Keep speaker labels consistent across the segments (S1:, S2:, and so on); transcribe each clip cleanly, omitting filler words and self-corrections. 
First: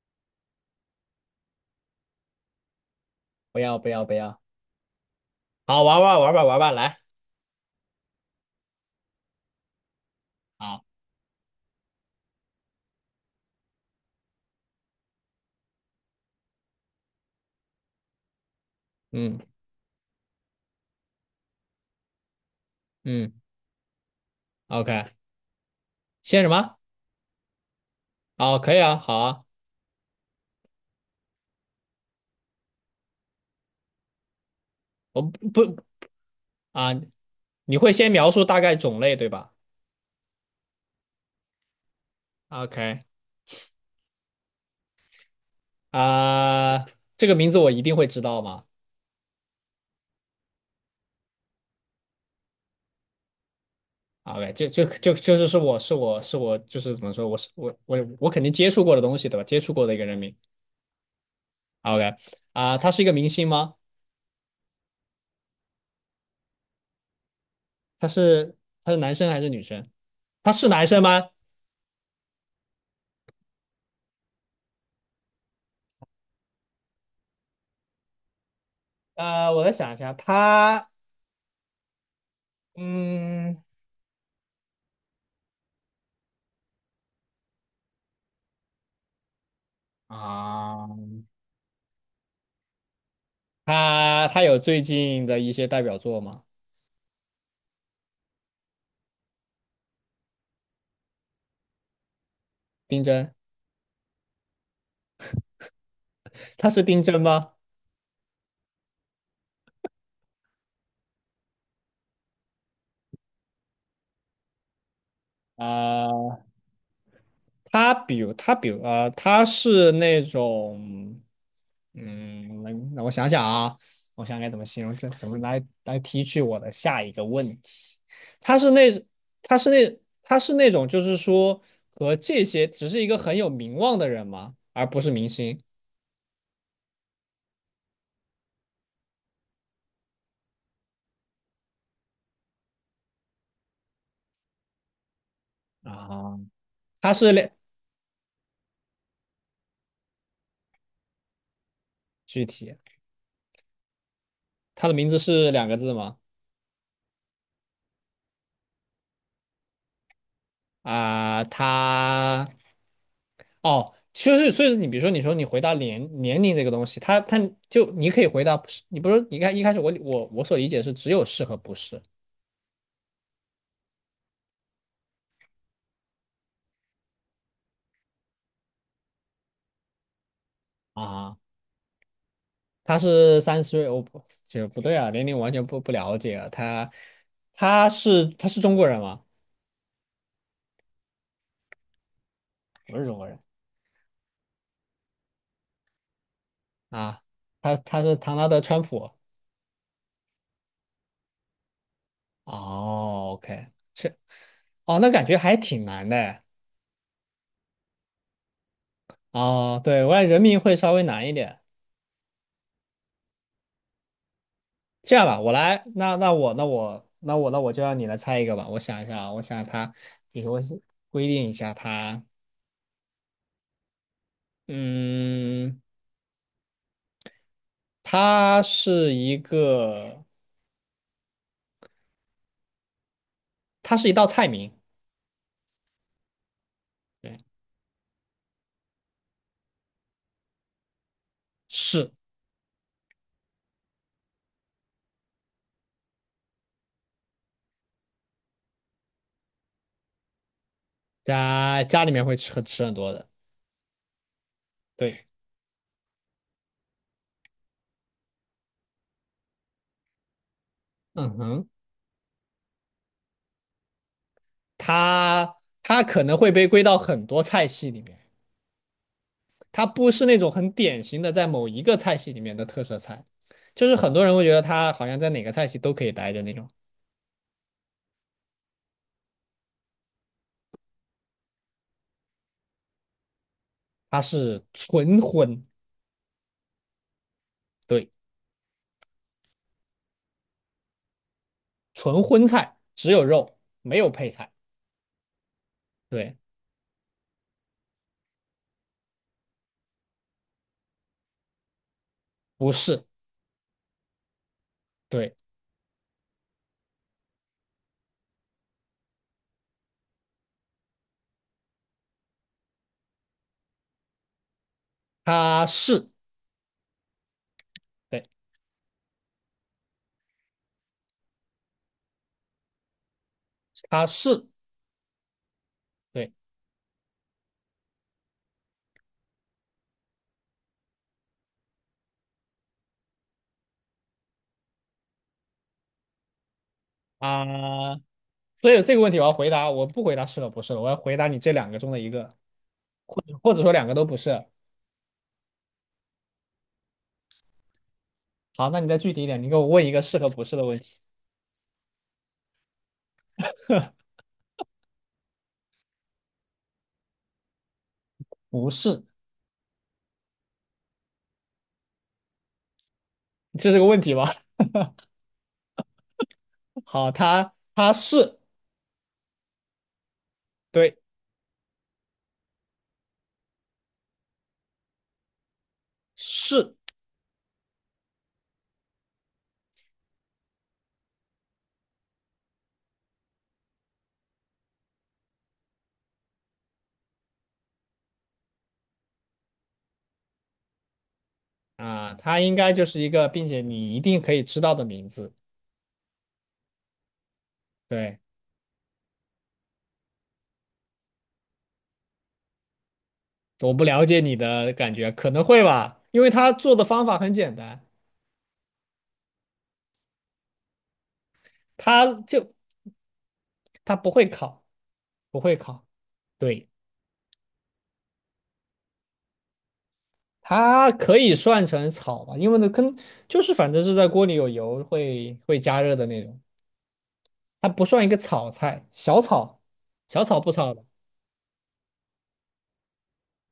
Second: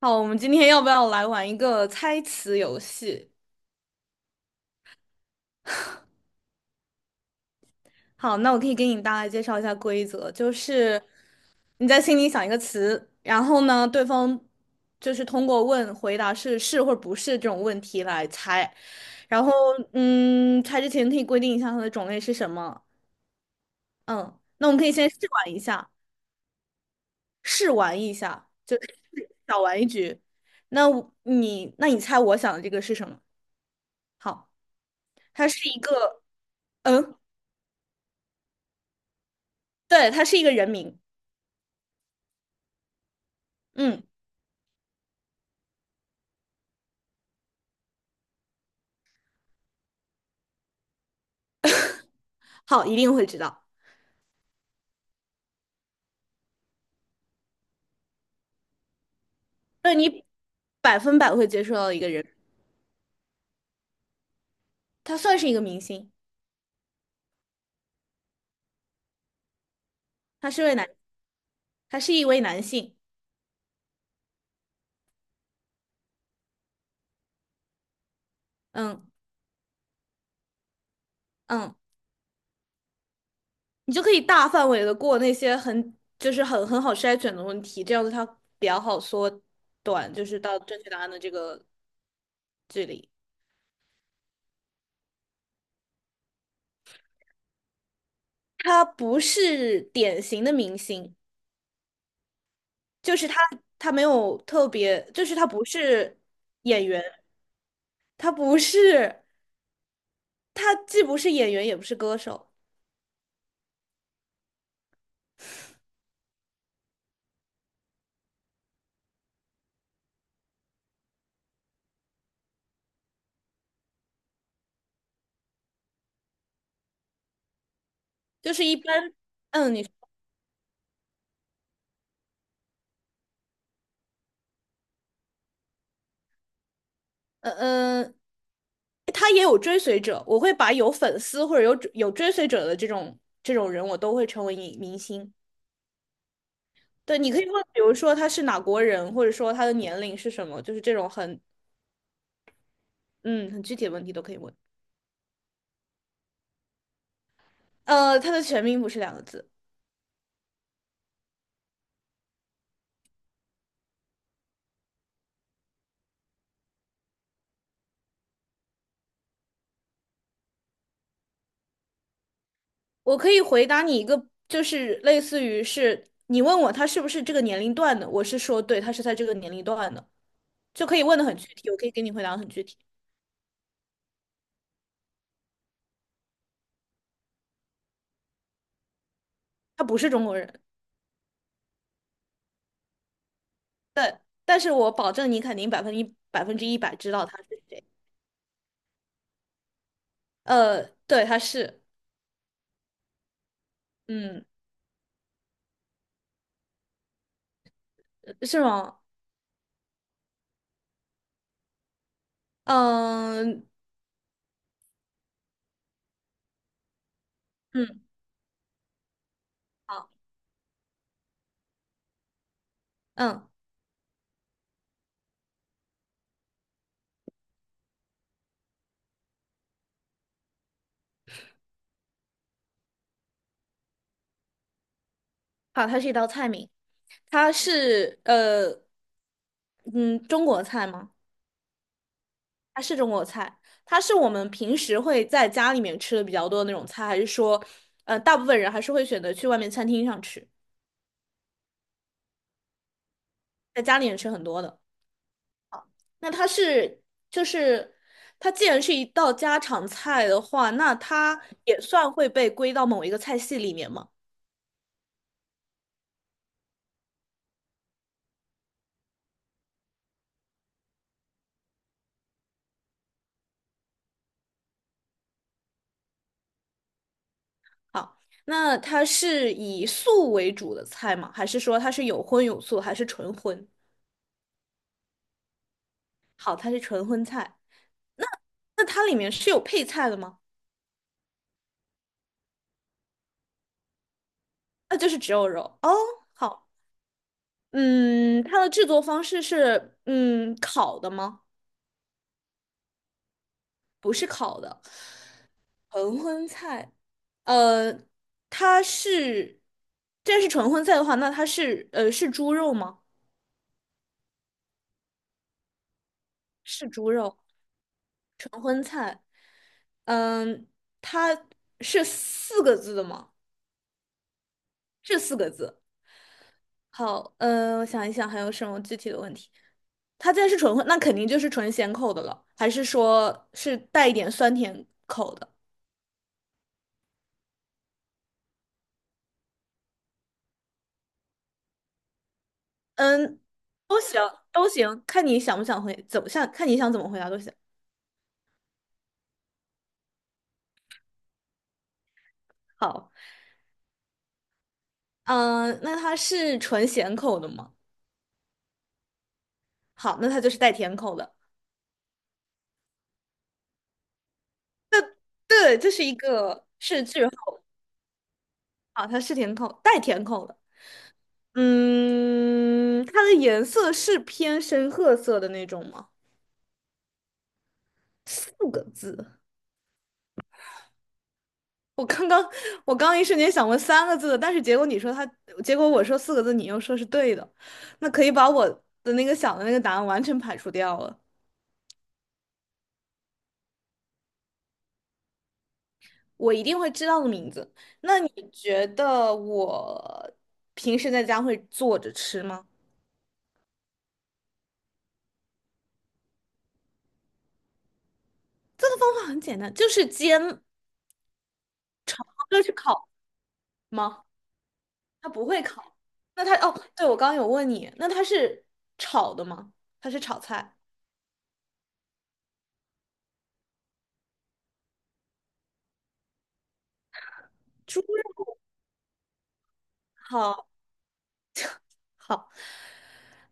S1: 好，我们今天要不要来玩一个猜词游戏？
S2: 不要不要不要，好，玩吧，玩吧，来，
S1: 好，那我可以给你大概介绍一下规则，就
S2: 好，
S1: 是你在心里想一个词，然后呢，对方就是通过问回答是是或者不是这种问题来猜，然
S2: 嗯
S1: 后猜之前可以规定一下它的种类是什么。
S2: 嗯
S1: 嗯，那我们可以
S2: ，OK，
S1: 先试玩一下，
S2: 先什么？
S1: 试玩一下，
S2: 哦，可
S1: 就
S2: 以啊，
S1: 是
S2: 好 啊，
S1: 小玩一局。那你猜我想的这个是什么？好，
S2: 我不
S1: 它是一
S2: 不
S1: 个，
S2: 啊，
S1: 嗯，
S2: 你会先描述大概种类对吧
S1: 对，它是一个人名。
S2: ？OK，
S1: 嗯，
S2: 啊，这个名字我一定会知道吗
S1: 好，一定会知道，
S2: ？OK，就就就就是是我是我是我就是怎么说，我是我我我肯定接触过的东西对吧？接触过
S1: 就
S2: 的一个人
S1: 你
S2: 名。
S1: 百分百会接触到一个
S2: OK,
S1: 人，
S2: 啊，他是一个明星吗？
S1: 他算是一个明星，
S2: 他是他是男生还是女生？
S1: 他
S2: 他
S1: 是
S2: 是
S1: 位
S2: 男
S1: 男，
S2: 生吗？
S1: 他是一位男性。嗯
S2: 我再想一下，他
S1: 嗯，
S2: 嗯。
S1: 你就可以大范围的过那些很就是很好筛选的问题，这样子他比较好缩短，就是到正
S2: 啊，
S1: 确答案的这个距离。
S2: 他有最近的一些代表作吗？
S1: 他不是典型的明星，
S2: 丁
S1: 就是
S2: 真，
S1: 他没有特别，就是他不是
S2: 他是
S1: 演
S2: 丁
S1: 员，
S2: 真吗？
S1: 他不是，他既不是演员也不是歌手。
S2: 啊，他比如,他是那种，嗯，那让我想想啊，我想该怎么形容这，怎么来提取我的下一个问题？
S1: 就
S2: 他
S1: 是
S2: 是
S1: 一
S2: 那
S1: 般，嗯，你，
S2: 他是那种就是说和这些只是一个很有名望的人吗？而不是明星，
S1: 嗯嗯，他也有追随者，我会把有粉丝或者有追随者的这种人，我都会成为明星。
S2: 啊，他
S1: 对，你
S2: 是
S1: 可
S2: 两
S1: 以问，比如说他是哪国人，或者说他的年龄是什么，就是这种很，
S2: 具体，
S1: 嗯，很具体的问题都可以问。
S2: 他的名字是2个字吗？
S1: 他的全名不是两个字，
S2: 啊、他哦，就是所以你比如说你说你回答年龄这个东西，他就你可以回答不是，你不是你看一开始我所理解是只有是和不是
S1: 我可以回答你一个，就是类似于是你问我他是不是这个年龄段的，我是说对，他是在这个年龄段的，就可以问的很
S2: 啊，
S1: 具体，我可以给你回答得很具体，
S2: 他是30岁，我不就不对啊，年龄完全不了解啊，他他是中国人吗？
S1: 他不是中国人。
S2: 不是中国人
S1: 但是我保证你肯定百分之一百知
S2: 啊，
S1: 道他是
S2: 他
S1: 谁。
S2: 他是唐纳德川普。
S1: 对，他是，
S2: 哦，OK,是
S1: 嗯，
S2: 哦，那感觉还挺难的。
S1: 是吗？
S2: 哦，对，我感觉人名会稍微难一点。
S1: 嗯
S2: 这样吧，我来，那我就让
S1: 嗯，
S2: 你来猜一个吧。我想一下啊，我想他，
S1: 好，
S2: 比如说规定一下他，
S1: 嗯，
S2: 嗯，它是一个，它是一道菜名，
S1: 好，它是一道菜名，
S2: 对，
S1: 它是嗯，中国菜吗？
S2: 是
S1: 它是中国菜，它是我们平时会在家里面吃的比较多的那种菜，还是说，大部分人还是会选择去外面餐厅上吃，
S2: 在家里面会吃很多的，
S1: 在家里面吃很多的？
S2: 对，
S1: 那它是就是它既然是一道家常菜的话，那
S2: 嗯
S1: 它
S2: 哼，
S1: 也算会被归到某一个菜系里面吗？
S2: 它它可能会被归到很多菜系里面，它不是那种很典型的在某一个菜系里面的特色菜，就是很多人会觉得它好像在哪个菜系都可以待着那种。
S1: 好，那它是以素为主的菜吗？还是说它是有荤有素，还是纯荤？
S2: 它是纯荤，
S1: 好，它是纯荤菜。
S2: 对，
S1: 那它里面是有配菜的吗？
S2: 纯荤菜只有肉没有配菜，
S1: 那就是只有肉哦。
S2: 对，
S1: 好，嗯，它的制作方式是烤的吗？
S2: 不是，
S1: 不是烤的，
S2: 对，
S1: 纯荤菜。呃，它是，这是纯荤菜的话，那它是是猪肉吗？
S2: 它是，
S1: 是猪肉。
S2: 对，
S1: 嗯，它是四个字的吗？
S2: 它是，
S1: 是四个字。
S2: 对
S1: 好，嗯，我想一想还有什么具体的问题。它既然是纯荤，那肯定就是纯咸口的了，还是说是带一点酸甜口的？
S2: 啊、所以这个问题我要回答，我不回答是了不是了，我要回答你这两个中的一个，或者
S1: 嗯，
S2: 或者说两个
S1: 都
S2: 都不
S1: 行，
S2: 是。
S1: 都行，看你想不想回，怎么想，看你想怎么回答都行。
S2: 好，那你再具体一点，你给我问一个是和不是的问题。
S1: 好，嗯，那它是纯咸口的吗？
S2: 不是，
S1: 好，那它就是带甜口的。
S2: 这是个问题吧？
S1: 对，这是一个 是
S2: 好，
S1: 句号
S2: 它是
S1: 啊，它是甜口，带甜口的。
S2: 对
S1: 嗯，它的颜色是偏深褐色的那种吗？
S2: 是
S1: 四个字，我刚刚我刚一瞬间想问三个字的，但是结果你说它，结果我说四个字，你又说是对的，那可以把我的那个想的那个答案完全排除掉了。
S2: 啊，它应该就是一个，并且你一定可以知道的名字。
S1: 我一定会知道的名字。
S2: 对，
S1: 那你觉得我平时在家会做着吃吗？
S2: 我不了解你的感觉，可能会吧，因为他做的方法很简单，
S1: 这个方法很简单，就是煎，
S2: 他就
S1: 就是烤
S2: 他不
S1: 吗？
S2: 会烤，
S1: 它
S2: 不
S1: 不
S2: 会
S1: 会
S2: 烤，
S1: 烤。那它
S2: 对，
S1: 哦，对，我刚刚有问你，那它是炒的吗？它是炒菜，
S2: 它可以算成炒吧，因为那跟就是反正是在锅里有油会加热的那种，它不
S1: 猪
S2: 算一个炒
S1: 肉。
S2: 菜，小炒，小炒不
S1: 好，
S2: 炒的，
S1: 好，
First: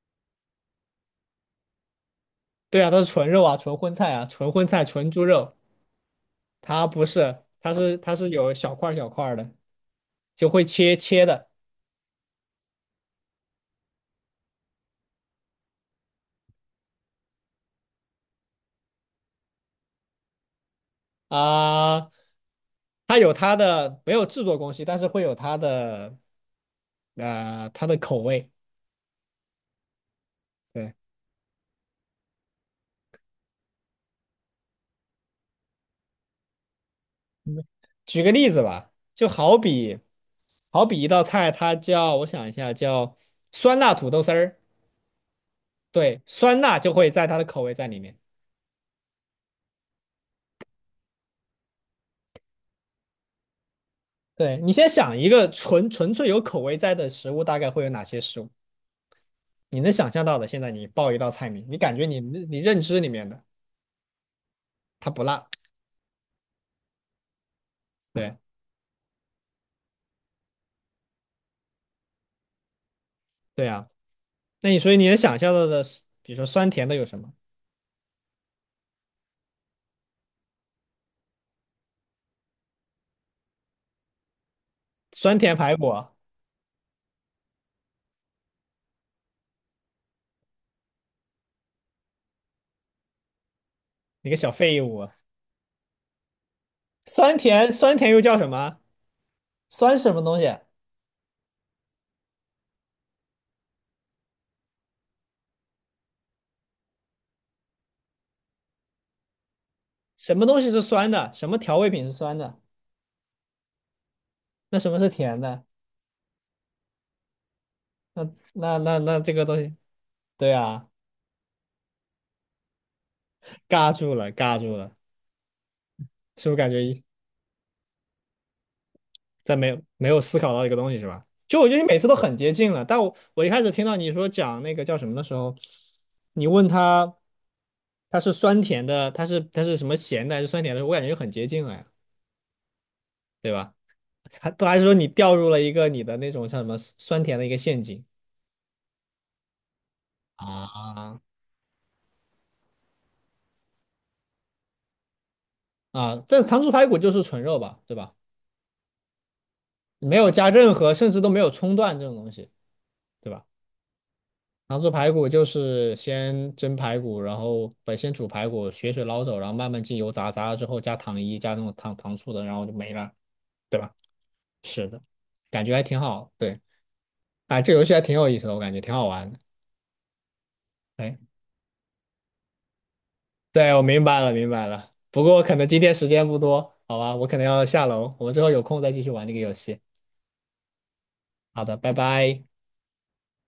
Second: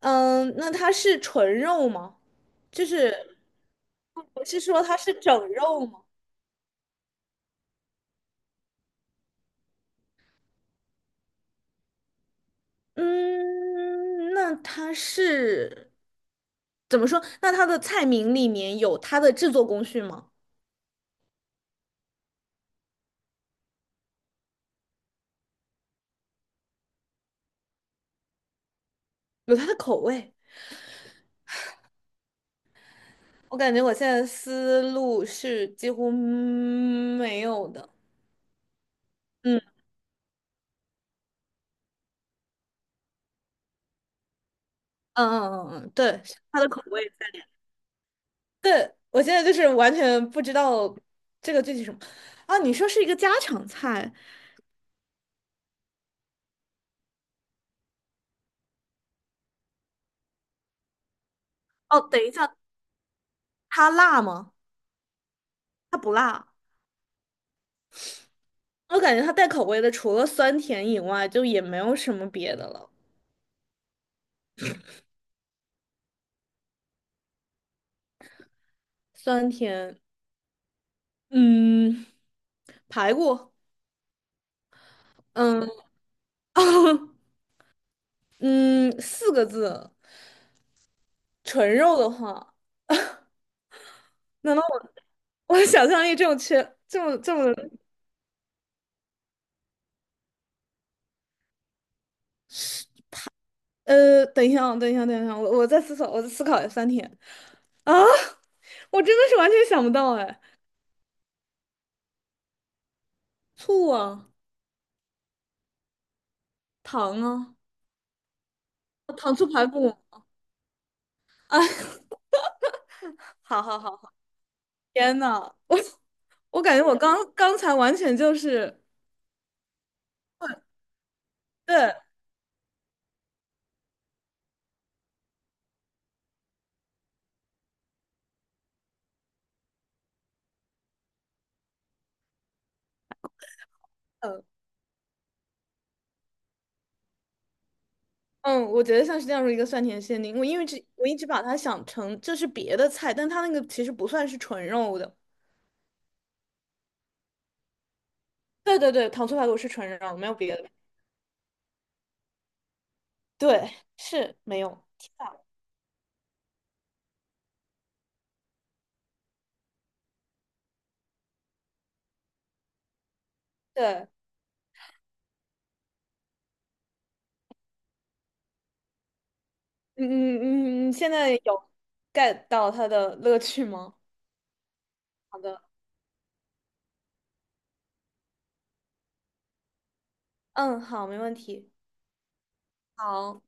S1: 嗯，那它是纯肉吗？
S2: 对
S1: 就
S2: 啊，它是纯
S1: 是
S2: 肉啊，纯荤菜啊，
S1: 我
S2: 纯
S1: 是
S2: 荤
S1: 说
S2: 菜，
S1: 它
S2: 纯
S1: 是
S2: 猪
S1: 整
S2: 肉，
S1: 肉吗？
S2: 它不是，它是有小块儿小块儿的，就会切切的。
S1: 嗯，那它是怎么说？那它的菜名里面有它的制作工序吗？
S2: 啊、它有它的没有制作工序，但是会有它的它的口味。
S1: 有它的口味？
S2: 对，
S1: 我感觉我现在思路是几乎没
S2: 嗯
S1: 有的。
S2: 举个例子吧，就好
S1: 嗯
S2: 比好比一道菜，它叫我想一下，叫酸辣土豆丝儿。
S1: 嗯，
S2: 对，
S1: 对，是
S2: 酸
S1: 它的
S2: 辣
S1: 口
S2: 就会
S1: 味。
S2: 在它的口味在里面。
S1: 我现在就是完全不知道这个具体什么啊？你说是一个家常菜
S2: 对，你先想一个纯粹有口味在的食物，大概会有哪些食物？你能想象到的，现在你报一道菜名，你感
S1: 哦？
S2: 觉你
S1: 等一下，
S2: 你认知里面的
S1: 它辣吗？
S2: 它不辣。
S1: 它不辣，
S2: 对
S1: 我感觉它带口味的，除了酸甜以外，就也没有什么别的了。
S2: 对啊，那你所以你能想象到的，比如说酸甜的有什么？
S1: 酸甜，嗯，排骨，
S2: 酸甜
S1: 嗯，
S2: 排骨，
S1: 嗯，四个字。纯肉的话，
S2: 你个 小
S1: 难道
S2: 废物！
S1: 我想象力这么缺，这么这
S2: 酸
S1: 么
S2: 甜酸甜又叫什么？酸什么东西？
S1: 等一下啊，等一下，等一下，我再思考，我再思考一下酸甜。啊，我真的是完全想不到
S2: 什
S1: 哎，
S2: 么东西是酸的？什么调味品是酸的？
S1: 醋啊，
S2: 那什么是甜的？
S1: 糖啊，
S2: 那那这
S1: 糖
S2: 个
S1: 醋
S2: 东
S1: 排
S2: 西，
S1: 骨
S2: 对啊，
S1: 啊，好好
S2: 尬
S1: 好好，
S2: 住了，尬住了，
S1: 天呐，我
S2: 是不是
S1: 我
S2: 感
S1: 感
S2: 觉
S1: 觉我
S2: 一
S1: 刚刚才完全就是，
S2: 在没有思考到一个东西是吧？就我觉得你
S1: 对，
S2: 每次都很接近了，但我一开始听到你说讲那个叫什么的时候，你问他他是酸甜的，他是什么咸的还是酸甜的，我感觉就很接近了呀。对吧？
S1: 嗯
S2: 还都还说你掉入了一个你的那种像什么酸甜的一个陷阱
S1: 嗯，我觉得像是这样的一个酸甜限定，我因为这我一
S2: 啊
S1: 直把它想成这是别的菜，但它那个其实不算是纯肉的。
S2: 啊！但糖醋排骨就是纯肉吧，对吧？
S1: 对对对，糖醋排骨是纯
S2: 没
S1: 肉，没
S2: 有
S1: 有
S2: 加
S1: 别的。
S2: 任何，甚至都没有葱段这种东西，对吧？
S1: 对，是没
S2: 糖
S1: 有。
S2: 醋排骨就是先蒸排骨，然后不先煮排骨，血水捞走，然后慢慢进油炸，炸了之后加糖衣，加那种糖醋的，然后就没了，对
S1: 对，
S2: 吧？
S1: 嗯
S2: 是的，感觉还挺好，对，哎，这游戏还挺有意思的，我感觉挺好玩的，
S1: 嗯嗯，你现在
S2: 哎。
S1: 有 get 到它的乐趣
S2: 对，我
S1: 吗？
S2: 明白了，明白了。不
S1: 好
S2: 过可
S1: 的，
S2: 能今天时间不多，好吧，我可能要下楼，我们之后有空再继续玩这个游戏。
S1: 嗯，好，没问
S2: 好
S1: 题。
S2: 的，拜拜。
S1: 好。